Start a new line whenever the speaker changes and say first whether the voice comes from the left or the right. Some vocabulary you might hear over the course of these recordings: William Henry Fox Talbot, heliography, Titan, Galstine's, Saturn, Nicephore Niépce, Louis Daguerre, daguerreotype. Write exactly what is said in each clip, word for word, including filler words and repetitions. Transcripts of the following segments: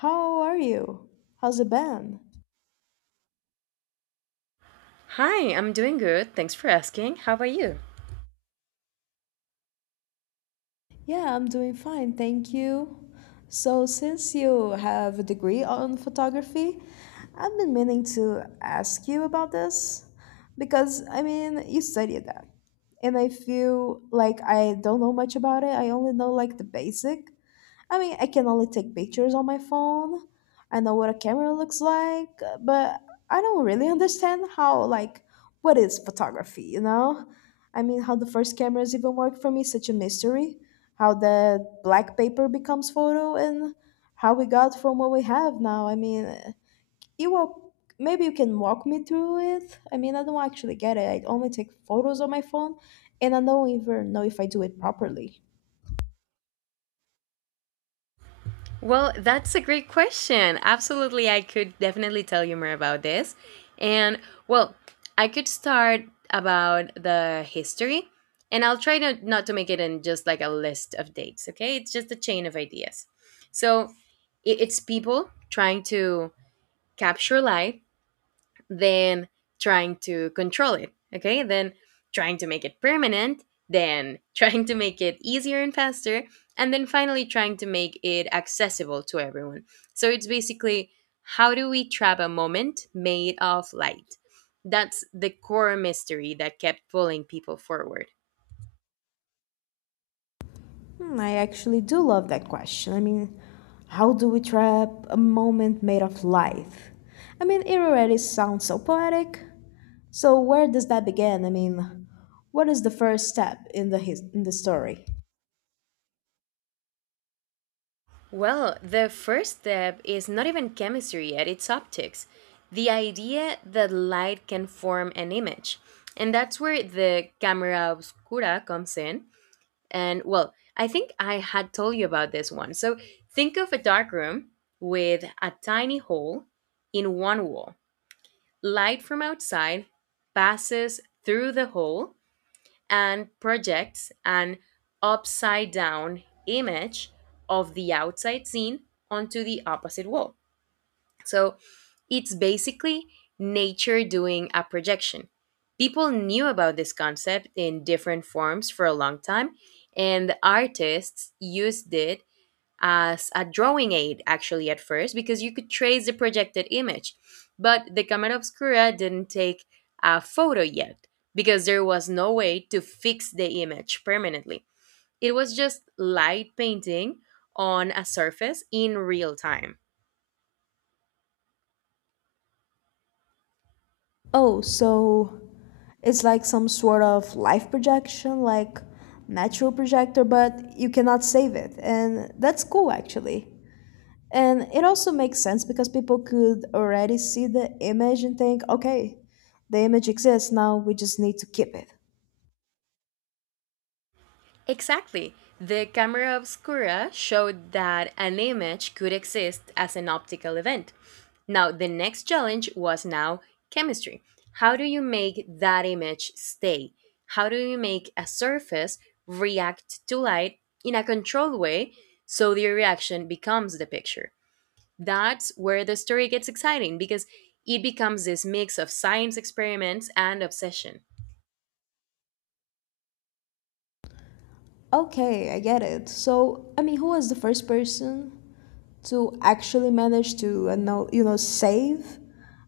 left: How are you? How's it been?
right: Hi, I'm doing good. Thanks for asking. How about you?
left: Yeah, I'm doing fine, thank you. So, since you have a degree on photography, I've been meaning to ask you about this because I mean, you studied that. And I feel like I don't know much about it. I only know like the basic. I mean, I can only take pictures on my phone. I know what a camera looks like, but I don't really understand how, like, what is photography, you know? I mean, how the first cameras even work for me is such a mystery. How the black paper becomes photo and how we got from what we have now. I mean, you walk, maybe you can walk me through it. I mean, I don't actually get it. I only take photos on my phone and I don't even know if I do it properly.
right: Well, that's a great question. Absolutely, I could definitely tell you more about this. And well, I could start about the history, and I'll try to, not to make it in just like a list of dates, okay? It's just a chain of ideas. So i- it's people trying to capture light, then trying to control it, okay? Then trying to make it permanent, then trying to make it easier and faster, and then finally trying to make it accessible to everyone. So it's basically, how do we trap a moment made of light? That's the core mystery that kept pulling people forward.
left: Hmm, I actually do love that question. I mean, how do we trap a moment made of life? I mean, it already sounds so poetic. So where does that begin? I mean, what is the first step in the his- in the story?
right: Well, the first step is not even chemistry yet, it's optics. The idea that light can form an image. And that's where the camera obscura comes in. And well, I think I had told you about this one. So think of a dark room with a tiny hole in one wall. Light from outside passes through the hole and projects an upside down image of the outside scene onto the opposite wall. So it's basically nature doing a projection. People knew about this concept in different forms for a long time, and the artists used it as a drawing aid actually at first because you could trace the projected image. But the camera obscura didn't take a photo yet because there was no way to fix the image permanently. It was just light painting on a surface in real time.
left: Oh, so it's like some sort of life projection, like natural projector, but you cannot save it, and that's cool actually. And it also makes sense because people could already see the image and think, okay, the image exists, now we just need to keep it.
right: Exactly. The camera obscura showed that an image could exist as an optical event. Now, the next challenge was now chemistry. How do you make that image stay? How do you make a surface react to light in a controlled way so the reaction becomes the picture? That's where the story gets exciting because it becomes this mix of science experiments and obsession.
left: Okay, I get it. So, I mean, who was the first person to actually manage to, uh, know, you know, save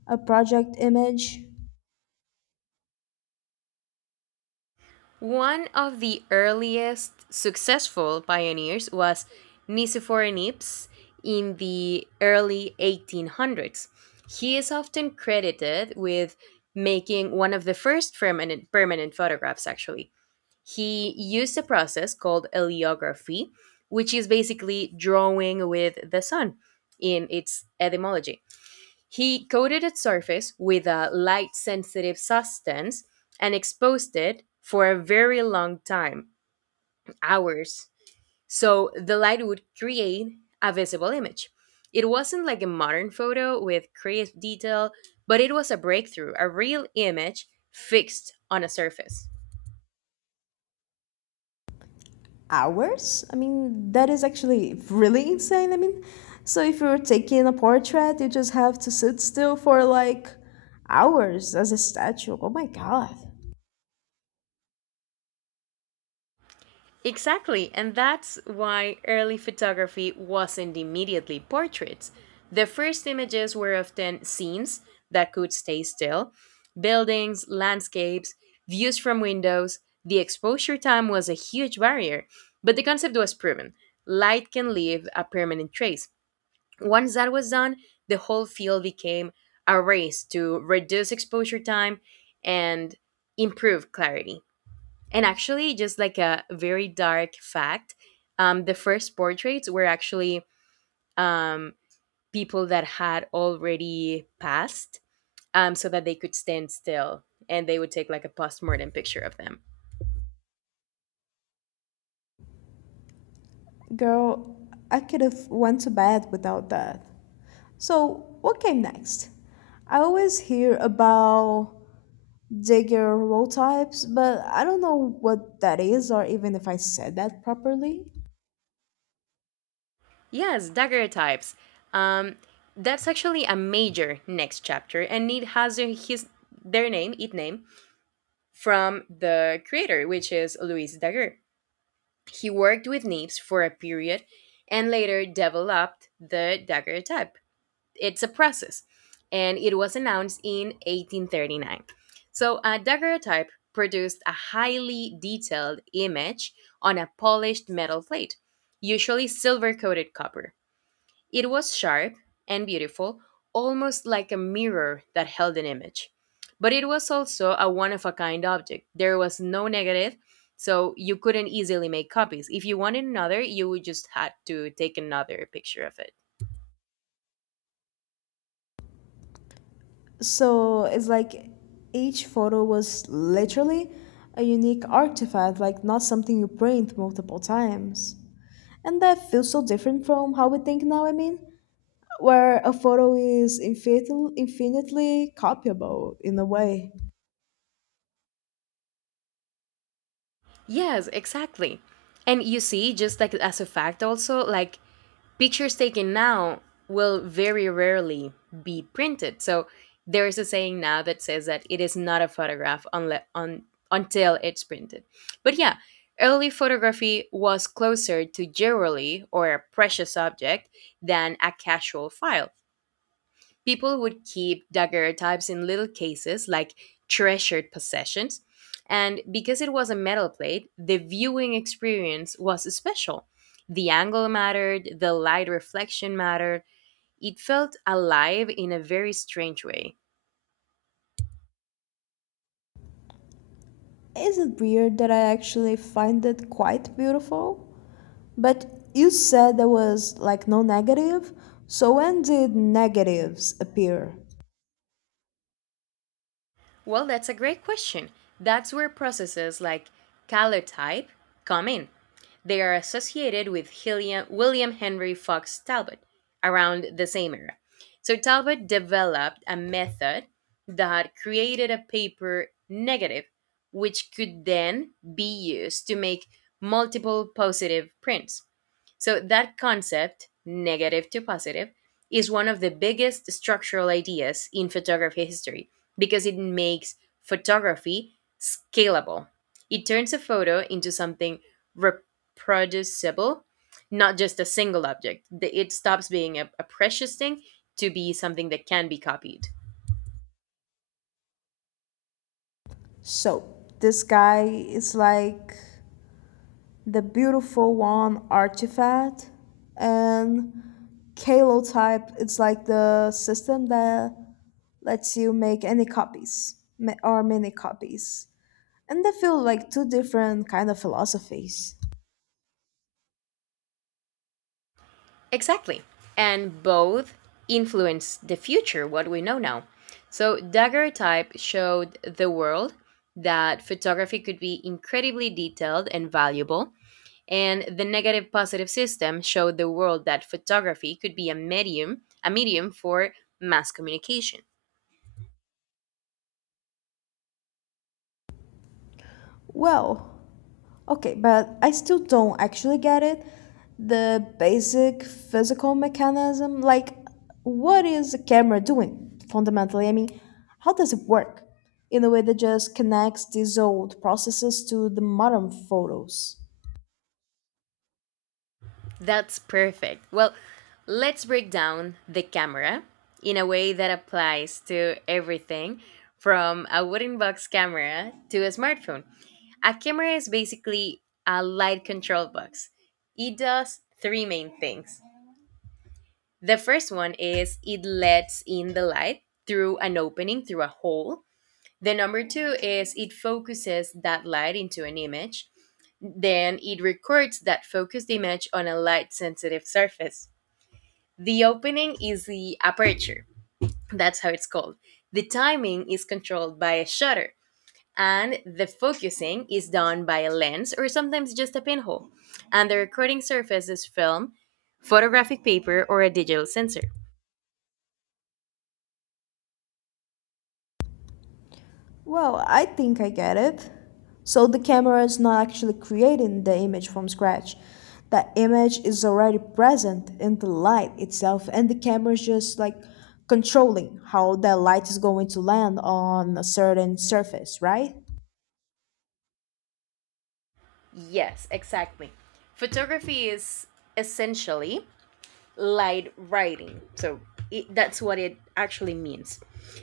left: a project image?
right: One of the earliest successful pioneers was Nicephore Nips in the early eighteen hundreds. He is often credited with making one of the first permanent, permanent photographs, actually. He used a process called heliography, which is basically drawing with the sun in its etymology. He coated its surface with a light sensitive substance and exposed it for a very long time, hours, so the light would create a visible image. It wasn't like a modern photo with crisp detail, but it was a breakthrough, a real image fixed on a surface.
left: Hours. I mean, that is actually really insane. I mean, so if you're taking a portrait, you just have to sit still for like hours as a statue. Oh my god.
right: Exactly, and that's why early photography wasn't immediately portraits. The first images were often scenes that could stay still, buildings, landscapes, views from windows. The exposure time was a huge barrier, but the concept was proven, light can leave a permanent trace. Once that was done, the whole field became a race to reduce exposure time and improve clarity. And actually, just like a very dark fact, um, the first portraits were actually um, people that had already passed, um, so that they could stand still, and they would take like a postmortem picture of them.
left: Girl, I could have went to bed without that. So, what came next? I always hear about Jaeger roll types, but I don't know what that is or even if I said that properly.
right: Yes, daguerreotypes. Um, that's actually a major next chapter, and it has their- his their name, it name, from the creator, which is Louis Daguerre. He worked with Nips for a period and later developed the daguerreotype. It's a process, and it was announced in eighteen thirty-nine. So, a daguerreotype produced a highly detailed image on a polished metal plate, usually silver coated copper. It was sharp and beautiful, almost like a mirror that held an image. But it was also a one of a kind object. There was no negative, so you couldn't easily make copies. If you wanted another, you would just had to take another picture of it.
left: So, it's like each photo was literally a unique artifact, like not something you print multiple times. And that feels so different from how we think now, I mean, where a photo is infin- infinitely copyable in a way.
right: Yes, exactly. And you see, just like as a fact, also, like pictures taken now will very rarely be printed. So there is a saying now that says that it is not a photograph unless on until it's printed. But yeah, early photography was closer to jewelry or a precious object than a casual file. People would keep daguerreotypes in little cases, like treasured possessions, and because it was a metal plate, the viewing experience was special. The angle mattered, the light reflection mattered. It felt alive in a very strange way.
left: Is it weird that I actually find it quite beautiful? But you said there was like no negative, so when did negatives appear?
right: Well, that's a great question. That's where processes like color type come in. They are associated with Hilliam, William Henry Fox Talbot around the same era. So Talbot developed a method that created a paper negative, which could then be used to make multiple positive prints. So, that concept, negative to positive, is one of the biggest structural ideas in photography history because it makes photography scalable. It turns a photo into something reproducible, not just a single object. The- It stops being a, a precious thing to be something that can be copied.
left: So, this guy is like the beautiful one artifact, and Kalotype it's like the system that lets you make any copies ma- or many copies. And they feel like two different kind of philosophies.
right: Exactly. And both influence the future, what we know now. So, daguerreotype showed the world that photography could be incredibly detailed and valuable. And the negative positive system showed the world that photography could be a medium, a medium for mass communication.
left: Well, okay, but I still don't actually get it. The basic physical mechanism, like what is a camera doing fundamentally? I mean, how does it work in a way that just connects these old processes to the modern photos?
right: That's perfect. Well, let's break down the camera in a way that applies to everything from a wooden box camera to a smartphone. A camera is basically a light control box. It does three main things. The first one is, it lets in the light through an opening, through a hole. The number two is, it focuses that light into an image. Then it records that focused image on a light sensitive surface. The opening is the aperture, that's how it's called. The timing is controlled by a shutter, and the focusing is done by a lens or sometimes just a pinhole, and the recording surface is film, photographic paper, or a digital sensor.
left: Well, I think I get it. So the camera is not actually creating the image from scratch. The image is already present in the light itself, and the camera is just like controlling how the light is going to land on a certain surface, right?
right: Yes, exactly. Photography is essentially light writing, so it, that's what it actually means.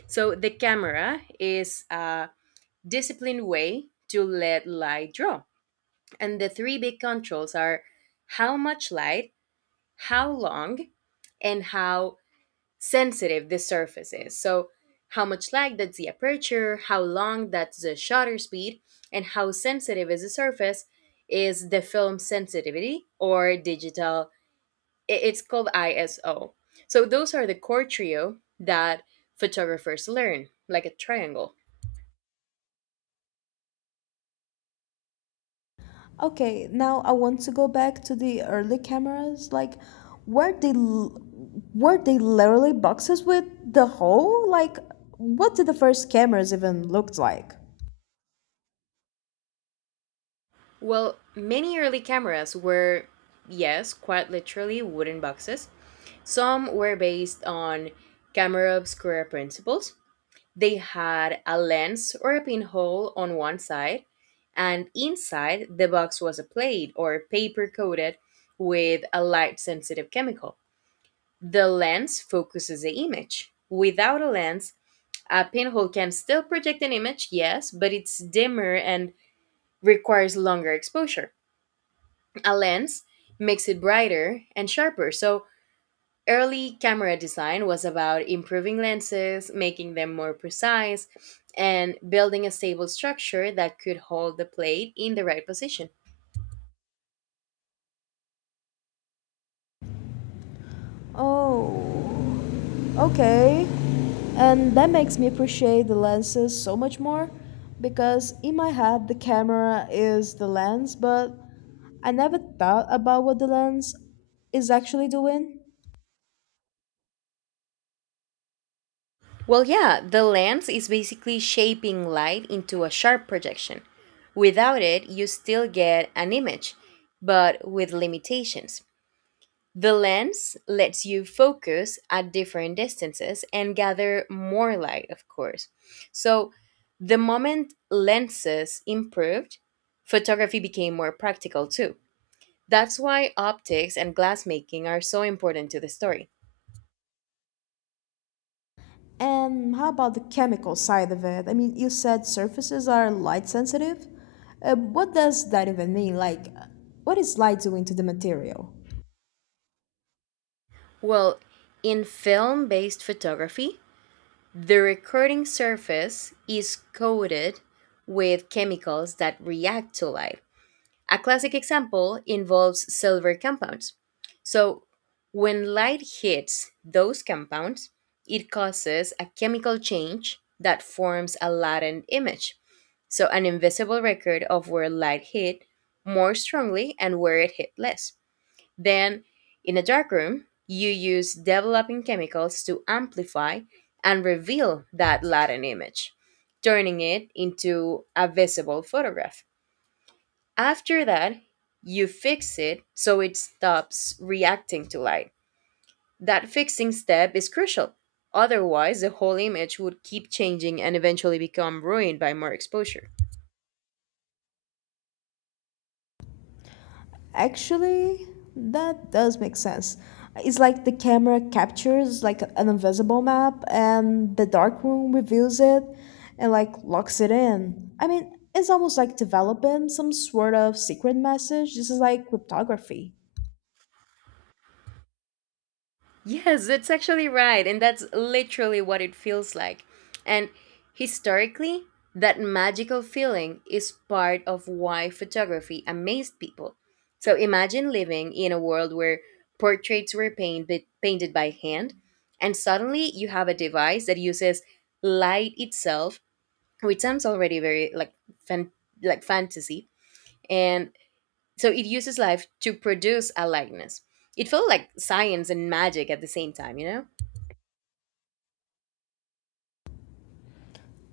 right: So the camera is a disciplined way to let light draw, and the three big controls are how much light, how long, and how sensitive the surface is. So, how much light, that's the aperture; how long, that's the shutter speed; and how sensitive is the surface is the film sensitivity or digital. i- It's called ISO. So, those are the core trio that photographers learn, like a triangle.
left: Okay, now I want to go back to the early cameras, like were they l- were they literally boxes with the hole? Like what did the first cameras even looked like?
right: Well, many early cameras were, yes, quite literally wooden boxes. Some were based on camera obscura principles. They had a lens or a pinhole on one side, and inside the box was a plate or paper coated with a light sensitive chemical. The lens focuses the image. Without a lens, a pinhole can still project an image, yes, but it's dimmer and requires longer exposure. A lens makes it brighter and sharper, so early camera design was about improving lenses, making them more precise, and building a stable structure that could hold the plate in the right position.
left: Oh. Okay, and that makes me appreciate the lenses so much more because in my head the camera is the lens, but I never thought about what the lens is actually doing.
right: Well, yeah, the lens is basically shaping light into a sharp projection. Without it, you still get an image, but with limitations. The lens lets you focus at different distances and gather more light, of course. So, the moment lenses improved, photography became more practical too. That's why optics and glassmaking are so important to the story.
left: And how about the chemical side of it? I mean, you said surfaces are light sensitive. Uh, what does that even mean? Like, what is light doing to the material?
right: Well, in film based photography, the recording surface is coated with chemicals that react to light. A classic example involves silver compounds. So, when light hits those compounds, it causes a chemical change that forms a latent image. So, an invisible record of where light hit more strongly and where it hit less. Then, in a dark room, you use developing chemicals to amplify and reveal that latent image, turning it into a visible photograph. After that, you fix it so it stops reacting to light. That fixing step is crucial. Otherwise, the whole image would keep changing and eventually become ruined by more exposure.
left: Actually, that does make sense. It's like the camera captures like an invisible map and the dark room reveals it and like locks it in. I mean, it's almost like developing some sort of secret message. This is like cryptography.
right: Yes, that's actually right. And that's literally what it feels like. And historically, that magical feeling is part of why photography amazed people. So imagine living in a world where portraits were painted, painted by hand, and suddenly you have a device that uses light itself, which sounds already very like fan, like fantasy. And so it uses life to produce a likeness. It felt like science and magic at the same time, you know?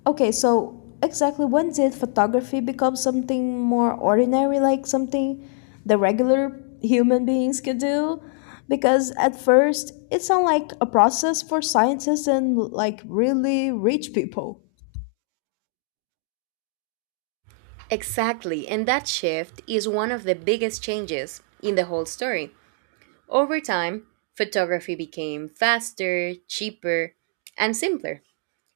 left: Okay, so exactly when did photography become something more ordinary, like something the regular human beings could do? Because at first, it sounded like a process for scientists and like really rich people.
right: Exactly, and that shift is one of the biggest changes in the whole story. Over time, photography became faster, cheaper, and simpler.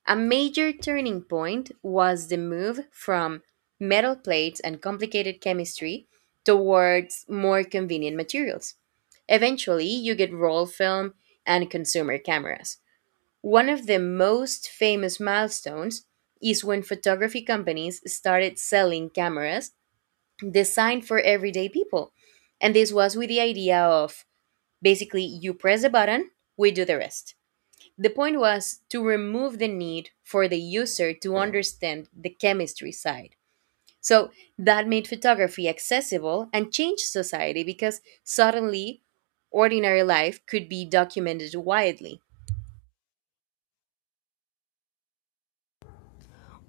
right: A major turning point was the move from metal plates and complicated chemistry towards more convenient materials. Eventually, you get roll film and consumer cameras. One of the most famous milestones is when photography companies started selling cameras designed for everyday people. And this was with the idea of basically, you press the button, we do the rest. The point was to remove the need for the user to understand the chemistry side. So that made photography accessible and changed society because suddenly ordinary life could be documented widely.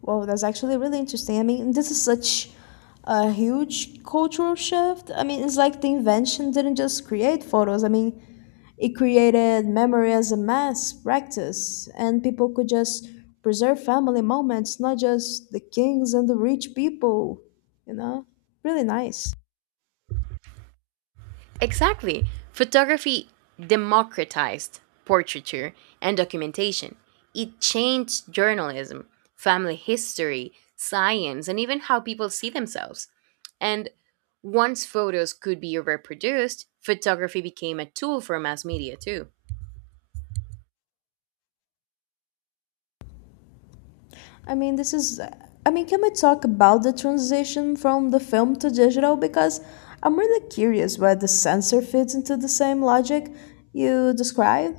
left: Well, that's actually really interesting. I mean, this is such a huge cultural shift. I mean, it's like the invention didn't just create photos. I mean, it created memory as a mass practice, and people could just preserve family moments, not just the kings and the rich people, you know? Really nice.
right: Exactly. Photography democratized portraiture and documentation. It changed journalism, family history, science, and even how people see themselves. And once photos could be reproduced, photography became a tool for mass media too.
left: I mean, this is. I mean, can we talk about the transition from the film to digital? Because I'm really curious where the sensor fits into the same logic you described.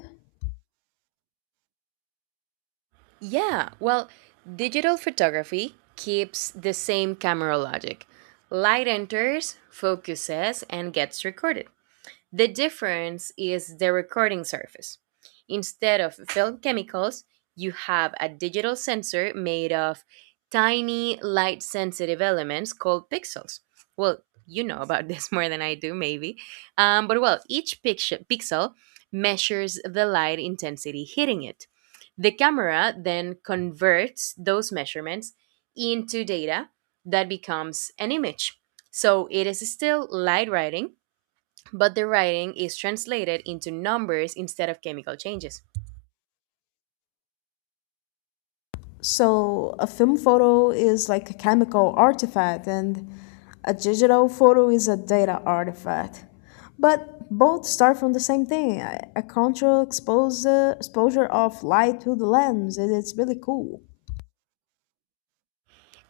right: Yeah, well, digital photography keeps the same camera logic. Light enters, focuses, and gets recorded. The difference is the recording surface. Instead of film chemicals, you have a digital sensor made of tiny light sensitive elements called pixels. Well, you know about this more than I do, maybe. Um, but well, each pixel, pixel measures the light intensity hitting it. The camera then converts those measurements into data that becomes an image. So it is still light writing, but the writing is translated into numbers instead of chemical changes.
left: So, a film photo is like a chemical artifact, and a digital photo is a data artifact. But both start from the same thing, a a control expose, exposure of light through the lens, and it's really cool.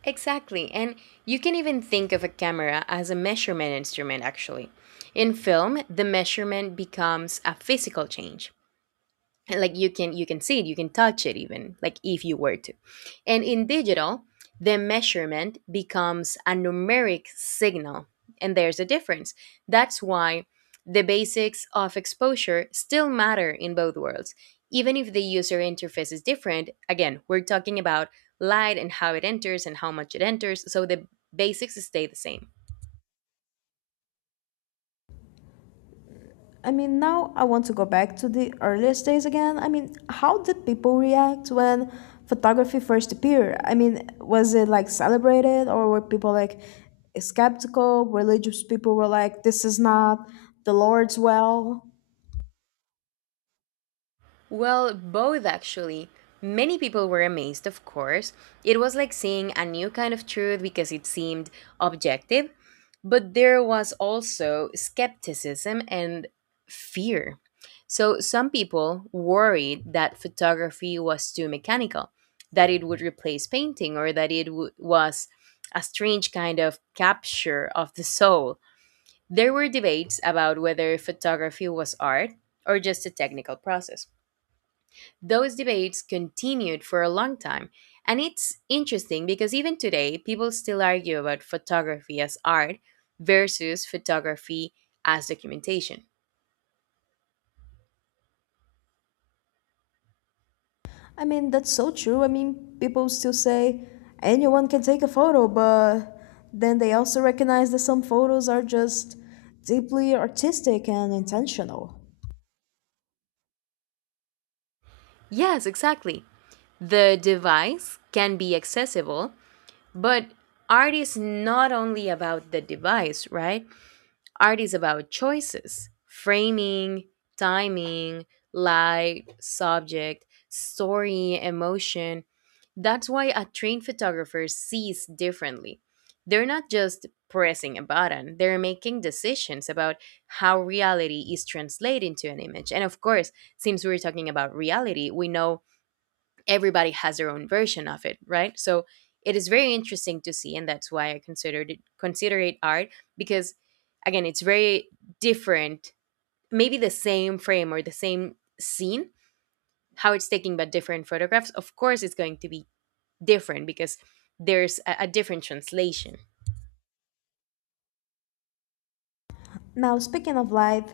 right: Exactly, and you can even think of a camera as a measurement instrument, actually. In film, the measurement becomes a physical change, and like you can you can see it, you can touch it even, like if you were to. And in digital, the measurement becomes a numeric signal, and there's a difference. That's why the basics of exposure still matter in both worlds, even if the user interface is different. Again, we're talking about light and how it enters and how much it enters, so the basics stay the same.
left: I mean, now I want to go back to the earliest days again. I mean, how did people react when photography first appeared? I mean, was it like celebrated or were people like skeptical? Religious people were like, this is not the Lord's well.
right: Well, both actually. Many people were amazed, of course. It was like seeing a new kind of truth because it seemed objective, but there was also skepticism and fear. So some people worried that photography was too mechanical, that it would replace painting, or that it w- was a strange kind of capture of the soul. There were debates about whether photography was art or just a technical process. Those debates continued for a long time, and it's interesting because even today, people still argue about photography as art versus photography as documentation.
left: I mean, that's so true. I mean, people still say anyone can take a photo, but then they also recognize that some photos are just deeply artistic and intentional.
right: Yes, exactly. The device can be accessible, but art is not only about the device, right? Art is about choices, framing, timing, light, subject, story, emotion. That's why a trained photographer sees differently. They're not just pressing a button, they're making decisions about how reality is translated into an image. And of course, since we're talking about reality, we know everybody has their own version of it, right? So it is very interesting to see, and that's why I considered it consider it art because again, it's very different. Maybe the same frame or the same scene, how it's taken, but different photographs. Of course, it's going to be different because there's a, a different translation.
left: Now, speaking of light,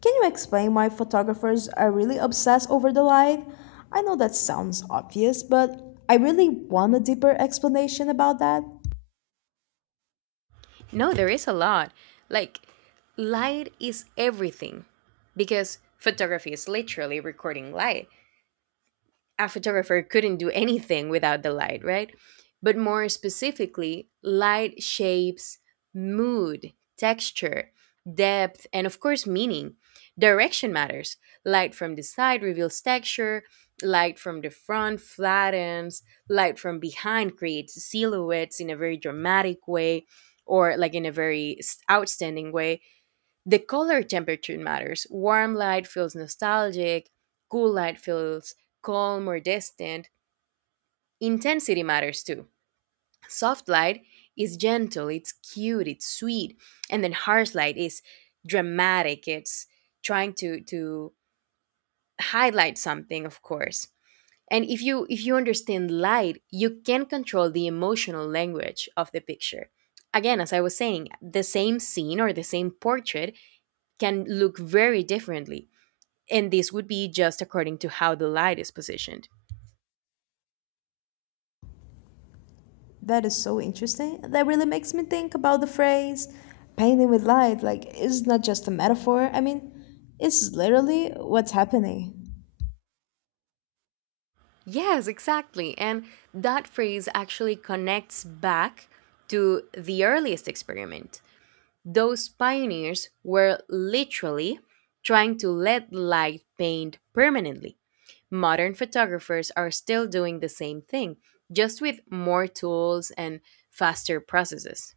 left: can you explain why photographers are really obsessed over the light? I know that sounds obvious, but I really want a deeper explanation about that.
right: No, there is a lot. Like, light is everything because photography is literally recording light. A photographer couldn't do anything without the light, right? But more specifically, light shapes mood, texture, depth, and of course, meaning. Direction matters. Light from the side reveals texture, light from the front flattens, light from behind creates silhouettes in a very dramatic way, or like in a very s- outstanding way. The color temperature matters. Warm light feels nostalgic, cool light feels calm or distant. Intensity matters too. Soft light is gentle, it's cute, it's sweet. And then harsh light is dramatic. It's trying to to highlight something, of course. And if you if you understand light, you can control the emotional language of the picture. Again, as I was saying, the same scene or the same portrait can look very differently, and this would be just according to how the light is positioned.
left: That is so interesting. That really makes me think about the phrase painting with light. Like, it's not just a metaphor. I mean, it's literally what's happening.
right: Yes, exactly. And that phrase actually connects back to the earliest experiment. Those pioneers were literally trying to let light paint permanently. Modern photographers are still doing the same thing, just with more tools and faster processes.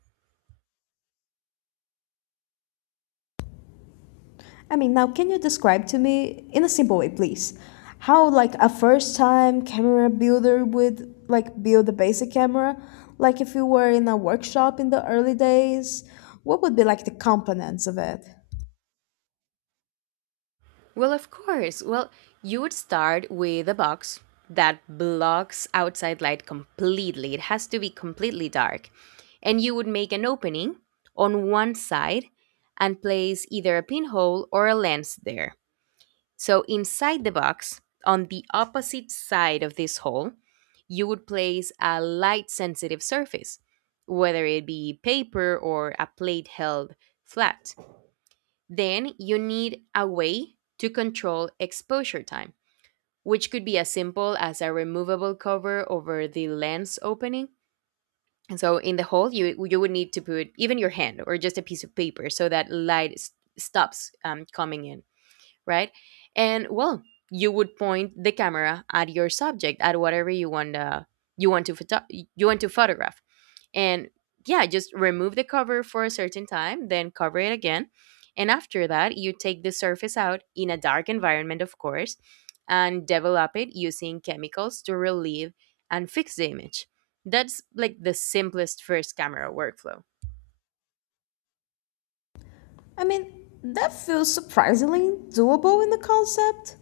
left: I mean, now can you describe to me in a simple way, please, how like a first-time camera builder would like build a basic camera? Like if you were in a workshop in the early days, what would be like the components of it?
right: Well, of course. Well, you would start with a box that blocks outside light completely. It has to be completely dark. And you would make an opening on one side and place either a pinhole or a lens there. So, inside the box, on the opposite side of this hole, you would place a light sensitive surface, whether it be paper or a plate held flat. Then you need a way to control exposure time, which could be as simple as a removable cover over the lens opening. And so in the hole, you, you would need to put even your hand or just a piece of paper so that light s- stops um, coming in, right? And well, you would point the camera at your subject, at whatever you want to you want to photo- you want to photograph. And yeah, just remove the cover for a certain time, then cover it again. And after that, you take the surface out in a dark environment, of course, and develop it using chemicals to relieve and fix the image. That's like the simplest first camera workflow.
left: I mean, that feels surprisingly doable in the concept.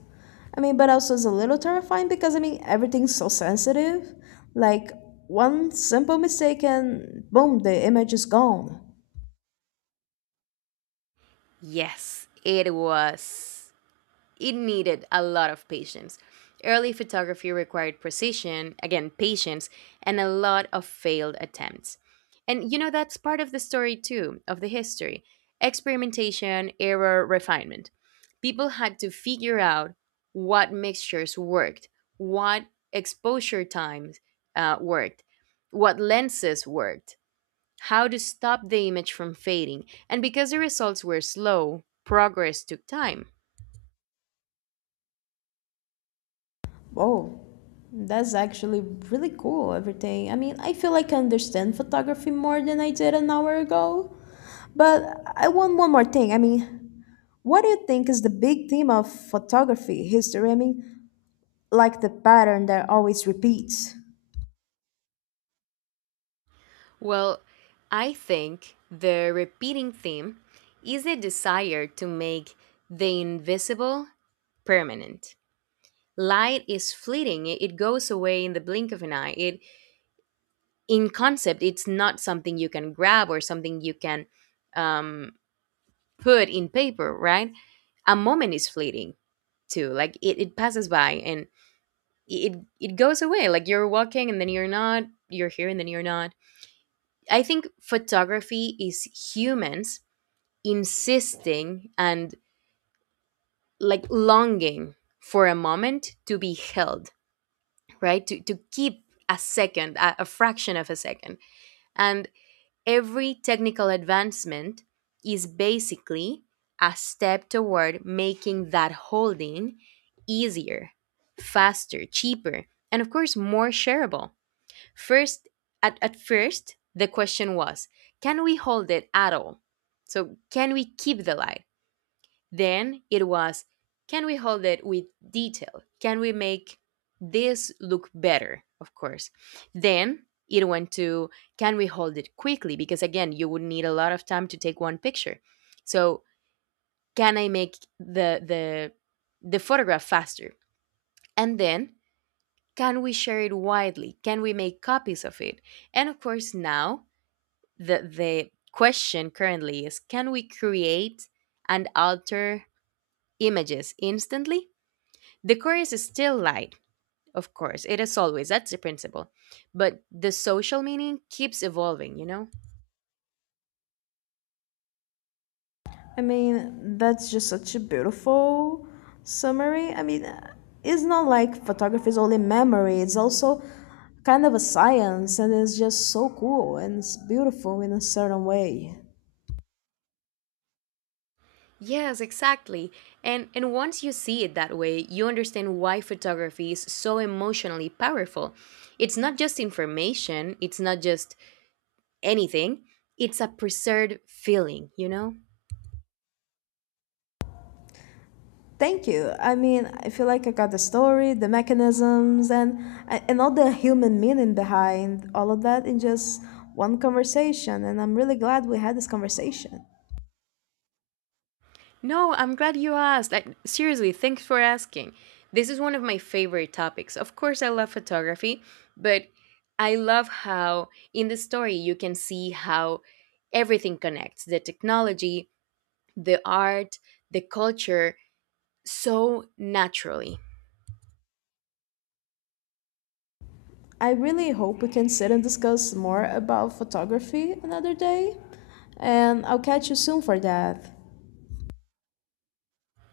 left: I mean, but also is a little terrifying because I mean everything's so sensitive. Like one simple mistake and boom, the image is gone.
right: Yes, it was. It needed a lot of patience. Early photography required precision, again, patience, and a lot of failed attempts. And you know, that's part of the story too, of the history: experimentation, error, refinement. People had to figure out what mixtures worked, what exposure times uh, worked, what lenses worked, how to stop the image from fading. And because the results were slow, progress took time.
left: Oh, that's actually really cool, everything. I mean, I feel like I understand photography more than I did an hour ago. But I want one more thing. I mean, what do you think is the big theme of photography history? I mean, like the pattern that always repeats.
right: Well, I think the repeating theme is a desire to make the invisible permanent. Light is fleeting, it it goes away in the blink of an eye. It, in concept, it's not something you can grab or something you can um, put in paper, right? A moment is fleeting too. Like, it, it passes by and it it goes away. Like, you're walking and then you're not, you're here and then you're not. I think photography is humans insisting and like longing for a moment to be held, right? To, to keep a second, a, a fraction of a second. And every technical advancement is basically a step toward making that holding easier, faster, cheaper, and of course, more shareable. First, at, at first, the question was, can we hold it at all? So, can we keep the light? Then it was, can we hold it with detail? Can we make this look better? Of course. Then it went to, can we hold it quickly? Because again, you would need a lot of time to take one picture. So, can I make the the the photograph faster? And then, can we share it widely? Can we make copies of it? And of course, now the the question currently is, can we create and alter images instantly? The chorus is still light, of course. It is always, that's the principle. But the social meaning keeps evolving, you know?
left: I mean, that's just such a beautiful summary. I mean, uh, it's not like photography is only memory, it's also kind of a science, and it's just so cool and it's beautiful in a certain way.
right: Yes, exactly. And and once you see it that way, you understand why photography is so emotionally powerful. It's not just information, it's not just anything. It's a preserved feeling, you know?
left: Thank you. I mean, I feel like I got the story, the mechanisms, and and all the human meaning behind all of that in just one conversation. And I'm really glad we had this conversation.
right: No, I'm glad you asked. Like, seriously, thanks for asking. This is one of my favorite topics. Of course, I love photography, but I love how in the story you can see how everything connects: the technology, the art, the culture, so naturally.
left: I really hope we can sit and discuss more about photography another day. And I'll catch you soon for that.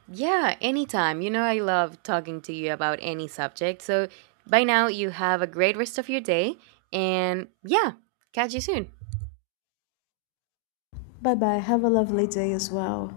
right: Yeah, anytime. You know, I love talking to you about any subject. So by now, you have a great rest of your day, and yeah, catch you soon.
left: Bye bye. Have a lovely day as well.